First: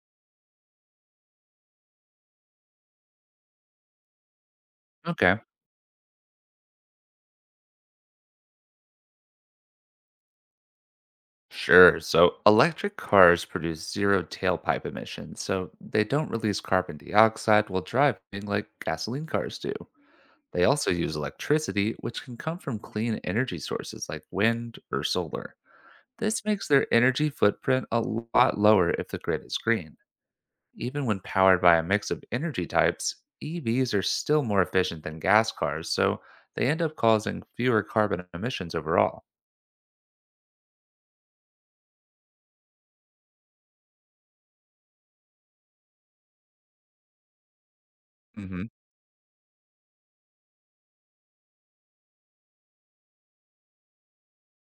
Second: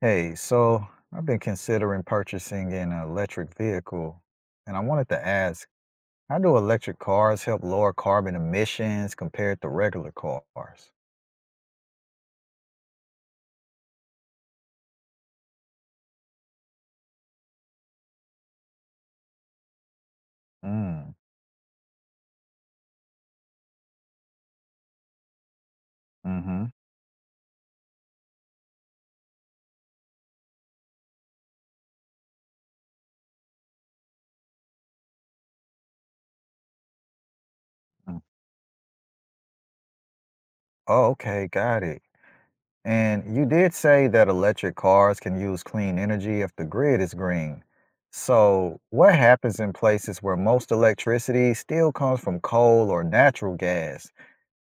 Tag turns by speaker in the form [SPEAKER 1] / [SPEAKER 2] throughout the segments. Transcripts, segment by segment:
[SPEAKER 1] Hey, so I've been considering purchasing an electric vehicle, and I wanted to
[SPEAKER 2] Okay.
[SPEAKER 1] ask, how do electric cars help lower carbon emissions compared to regular cars?
[SPEAKER 2] Sure. So electric cars produce zero tailpipe emissions, so they don't release carbon dioxide while driving like gasoline cars do. They also
[SPEAKER 1] Mm,
[SPEAKER 2] use electricity, which can come from clean energy sources like wind or solar. This
[SPEAKER 1] mm-hmm.
[SPEAKER 2] makes their energy footprint a lot lower if the grid is green. Even when powered by a mix of energy types, EVs are still more efficient than gas cars, so they end up causing fewer
[SPEAKER 1] Mm.
[SPEAKER 2] carbon emissions overall.
[SPEAKER 1] Oh, okay, got it. And you did say that electric cars can use clean energy if the grid is green. So, what happens in places where most electricity still comes from coal or natural gas?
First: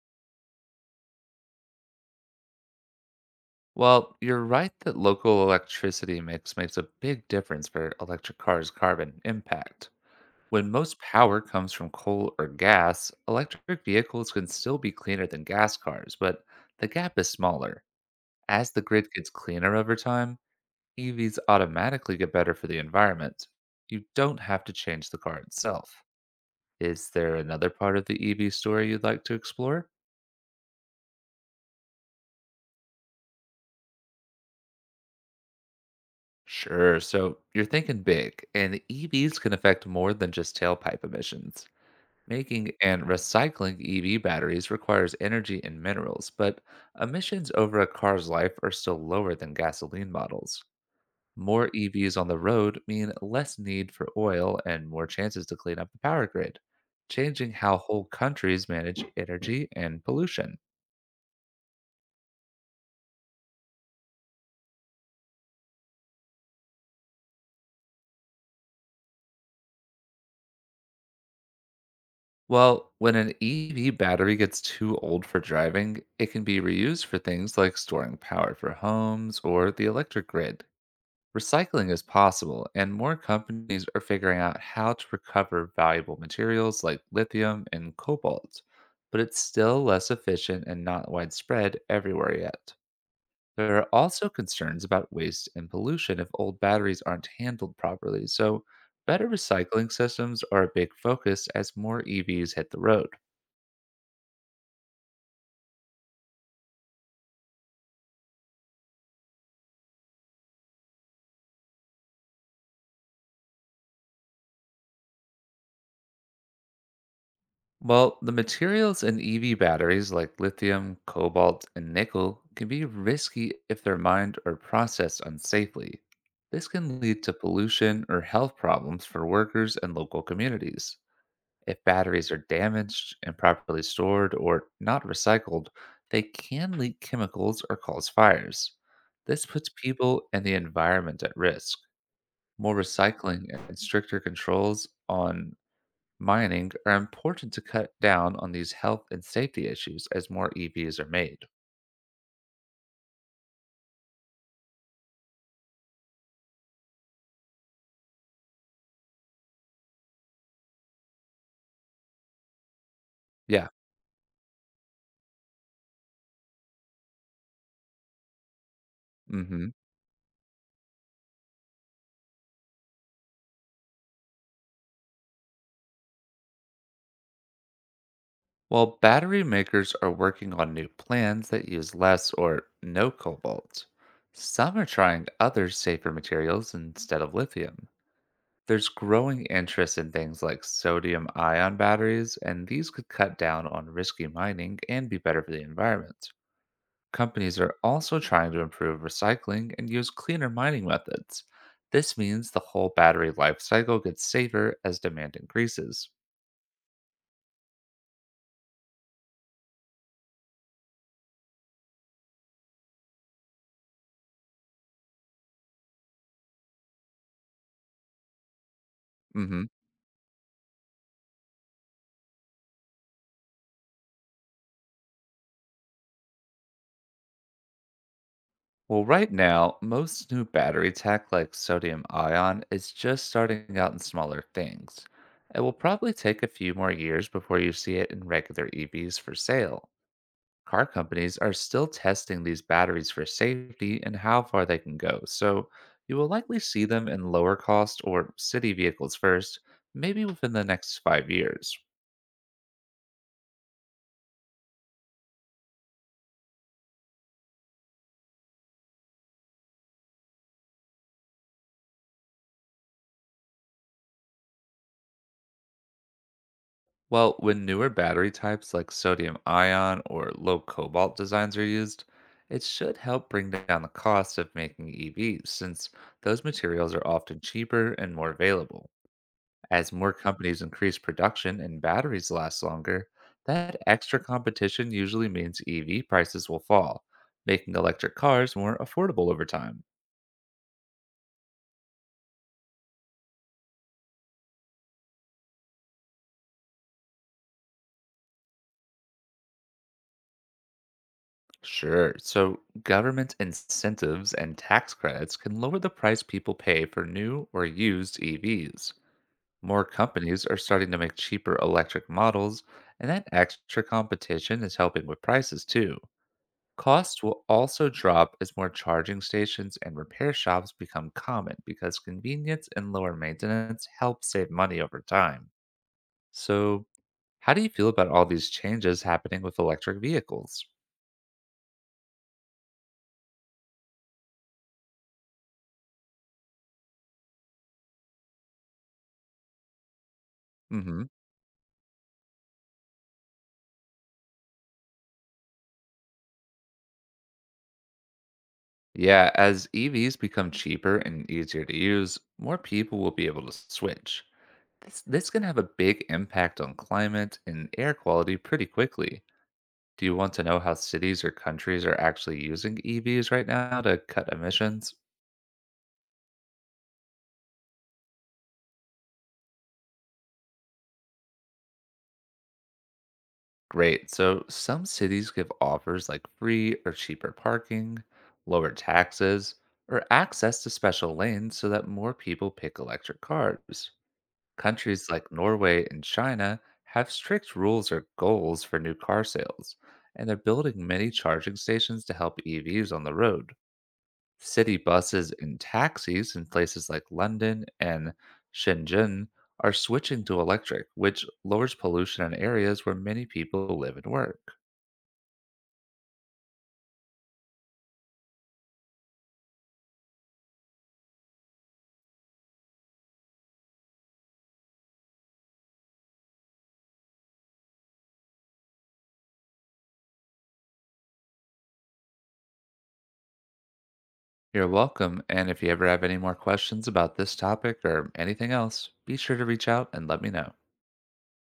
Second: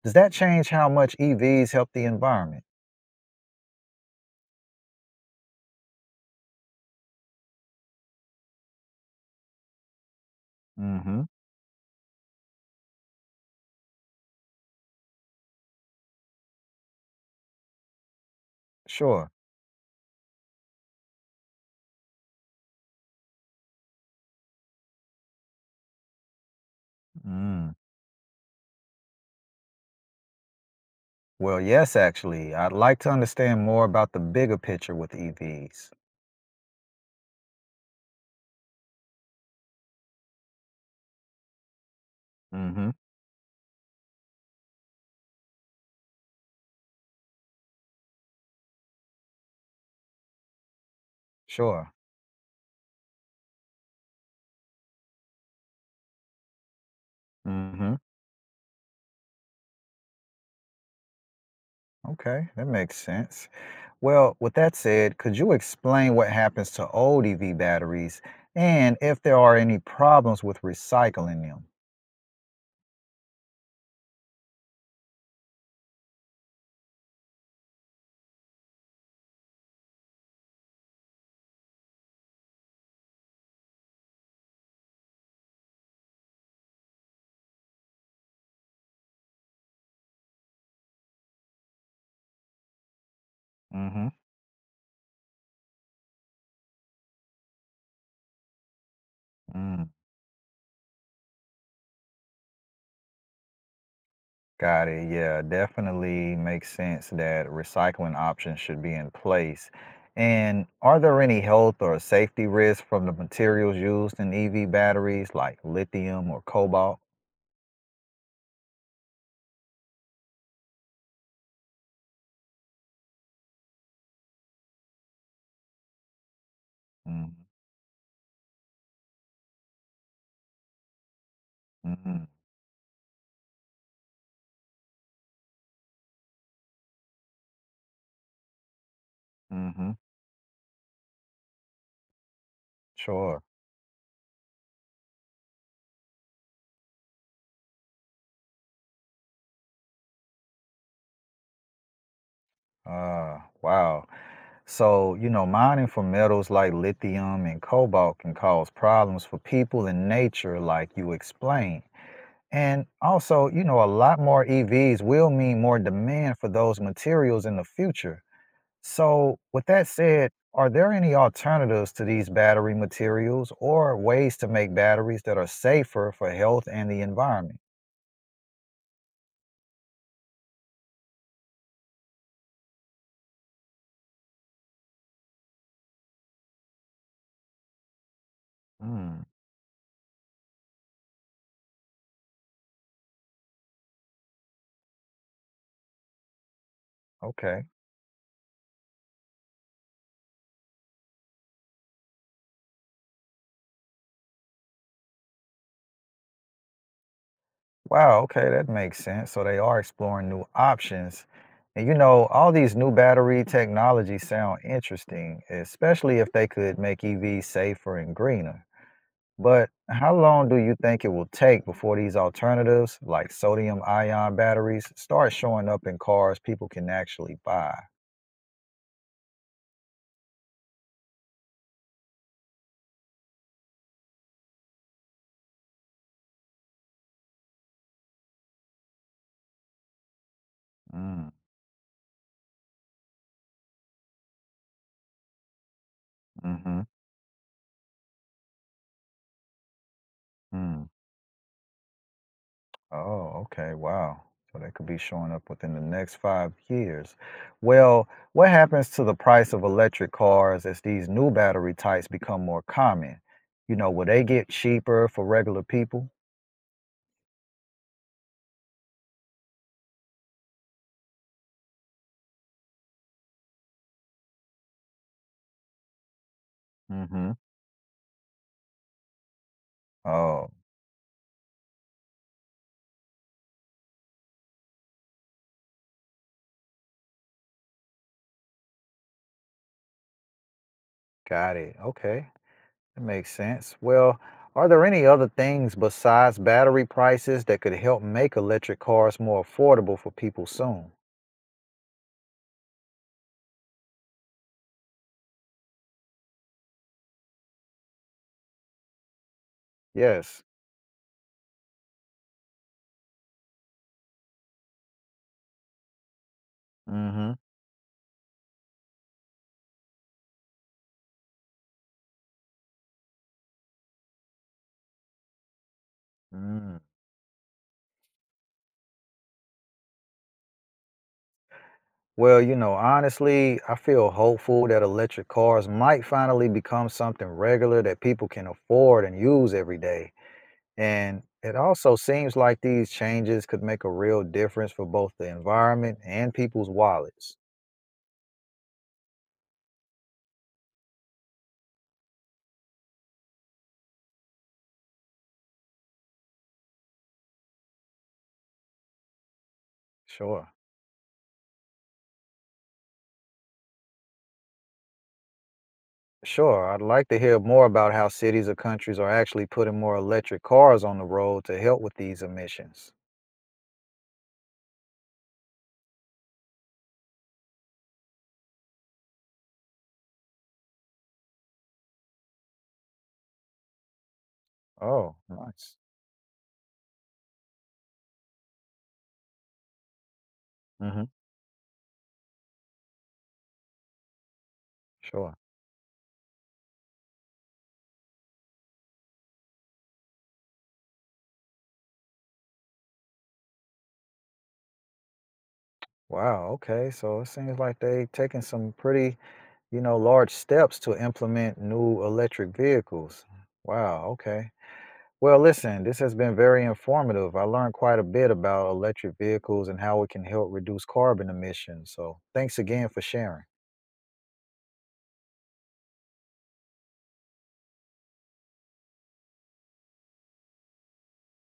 [SPEAKER 1] Does that change how much EVs help the environment?
[SPEAKER 2] Well, you're right that local electricity mix makes a big difference for electric cars' carbon impact. When most
[SPEAKER 1] Mm-hmm.
[SPEAKER 2] power comes from coal or gas, electric vehicles can still be cleaner than gas cars, but the gap is smaller. As the grid
[SPEAKER 1] Sure.
[SPEAKER 2] gets cleaner over time, EVs automatically get better for the environment. You don't have to change the car itself. Is there another
[SPEAKER 1] Mm.
[SPEAKER 2] part of the EV story you'd like to explore?
[SPEAKER 1] Well, yes, actually. I'd like to understand more about the bigger picture with EVs.
[SPEAKER 2] Sure. So you're thinking big, and EVs can affect more than just tailpipe emissions. Making
[SPEAKER 1] Mm-hmm.
[SPEAKER 2] and recycling EV batteries requires energy and minerals, but emissions over a car's life are still lower than gasoline models. More
[SPEAKER 1] Sure.
[SPEAKER 2] EVs on the road mean less need for oil and more chances to clean up the power grid, changing how
[SPEAKER 1] Mm-hmm.
[SPEAKER 2] whole countries manage energy and pollution.
[SPEAKER 1] Okay, that makes sense. Well, with that said, could you explain what happens to old EV batteries and if there are any problems with recycling them?
[SPEAKER 2] Well, when an EV battery gets too old for driving, it can be reused for things like storing power for homes or the electric grid. Recycling is possible, and more companies are figuring out how to recover valuable materials like lithium and cobalt, but it's still less efficient and not widespread everywhere yet. There are
[SPEAKER 1] Mm-hmm.
[SPEAKER 2] also concerns about waste and pollution if old batteries aren't handled properly, so better recycling systems are a big focus as more EVs hit the road.
[SPEAKER 1] Got it. Yeah, definitely makes sense that recycling options should be in place. And are there any health or safety risks from the materials used in EV batteries like lithium or cobalt?
[SPEAKER 2] Well, the materials in EV batteries like lithium, cobalt, and nickel can be risky if they're mined or processed unsafely. This can lead to
[SPEAKER 1] Mm-hmm.
[SPEAKER 2] pollution or health problems for workers and local communities. If
[SPEAKER 1] Mm-hmm.
[SPEAKER 2] batteries are damaged, improperly stored, or not recycled, they can leak chemicals or cause fires. This puts
[SPEAKER 1] Mm-hmm,
[SPEAKER 2] people and the environment at risk. More
[SPEAKER 1] sure.
[SPEAKER 2] recycling and stricter controls on mining are important to cut down on these health and safety issues as more EVs are made.
[SPEAKER 1] Wow. So, mining for metals like lithium and cobalt can cause problems for people and nature, like you explained. And also,
[SPEAKER 2] Yeah.
[SPEAKER 1] a lot more EVs will mean more demand for those materials in the future. So, with
[SPEAKER 2] Hmm.
[SPEAKER 1] that said, are there any alternatives to these battery materials or ways to make batteries that are safer for health and the environment?
[SPEAKER 2] Well, battery makers are working on new plans that use less or no cobalt. Some are trying other safer materials instead of lithium. There's
[SPEAKER 1] Mm,
[SPEAKER 2] growing interest in things like sodium ion batteries, and these could cut down on risky mining and be better for the environment. Companies
[SPEAKER 1] okay.
[SPEAKER 2] are also trying to improve recycling and use cleaner mining methods. This means the whole battery life cycle gets safer as demand increases.
[SPEAKER 1] Wow, okay, that makes sense. So, they are exploring new options. And all these new battery technologies sound interesting, especially if they could make EVs safer and greener.
[SPEAKER 2] Hmm.
[SPEAKER 1] But how long do you think it will take before these alternatives, like sodium ion batteries, start showing up in cars people can actually buy?
[SPEAKER 2] Well, right now, most new battery tech like sodium ion is just starting out in smaller things. It will probably take a few more years before you see it in regular EVs for sale. Car
[SPEAKER 1] Mm,
[SPEAKER 2] companies are still testing these batteries for safety and how far they can go, so you will likely
[SPEAKER 1] mm-hmm,
[SPEAKER 2] see them in lower cost or city vehicles first, maybe within the
[SPEAKER 1] mm.
[SPEAKER 2] next 5 years.
[SPEAKER 1] Oh, okay. Wow. So they could be showing up within the next 5 years. Well, what happens to the price of electric cars as these new battery types become more common? Will they get cheaper for regular people?
[SPEAKER 2] Well, when newer battery types like sodium ion or low cobalt designs are used, it should help bring down the cost of making EVs since those materials are
[SPEAKER 1] Mm-hmm.
[SPEAKER 2] often cheaper and more available. As more
[SPEAKER 1] Oh,
[SPEAKER 2] companies increase production and batteries last longer, that extra competition usually means EV prices will fall, making electric cars more affordable over time.
[SPEAKER 1] got it. Okay. That makes sense. Well, are there any other things besides battery prices that could help make electric cars more affordable for people soon?
[SPEAKER 2] Sure, so government incentives and tax credits can lower the price people pay for new or used EVs. More
[SPEAKER 1] Yes.
[SPEAKER 2] companies are starting to make cheaper electric models, and that extra competition is helping with prices too. Costs
[SPEAKER 1] Mm-hmm.
[SPEAKER 2] will also drop as more charging stations and repair shops become common because convenience and lower maintenance help save money over time.
[SPEAKER 1] Mm.
[SPEAKER 2] So, how do you feel about all these changes happening with electric vehicles?
[SPEAKER 1] Well, honestly, I feel hopeful that electric cars might finally become something regular that people can afford and use every day.
[SPEAKER 2] Hmm.
[SPEAKER 1] And it also seems like these changes could make a real difference for both the environment and people's wallets.
[SPEAKER 2] Yeah, as EVs become cheaper and easier to use, more people will be able to switch. This can have a big impact on climate and air quality pretty quickly. Do you want to
[SPEAKER 1] Sure.
[SPEAKER 2] know how cities or countries are actually using EVs right now to cut emissions?
[SPEAKER 1] Sure, I'd like to hear more about how cities or countries are actually putting more electric cars on the road to help with these emissions.
[SPEAKER 2] Great. So some cities give offers like free or cheaper parking, lower taxes, or access to special lanes so that more people pick electric cars. Countries
[SPEAKER 1] Oh,
[SPEAKER 2] like
[SPEAKER 1] nice.
[SPEAKER 2] Norway and China have strict rules or goals for new car sales, and they're building
[SPEAKER 1] Hmm.
[SPEAKER 2] many charging stations to help EVs on the road. City
[SPEAKER 1] Sure.
[SPEAKER 2] buses and taxis in places like London and Shenzhen are switching to electric, which lowers pollution in areas where many people live and work.
[SPEAKER 1] Wow, okay. So it seems like they taking some pretty, large steps to implement new electric vehicles. Wow, okay. Well, listen, this has been very informative. I learned quite a bit about electric vehicles and how it can help reduce carbon emissions. So thanks again for sharing.
[SPEAKER 2] You're welcome. And if you ever have any more questions about this topic or anything else, be sure to reach out and let me know.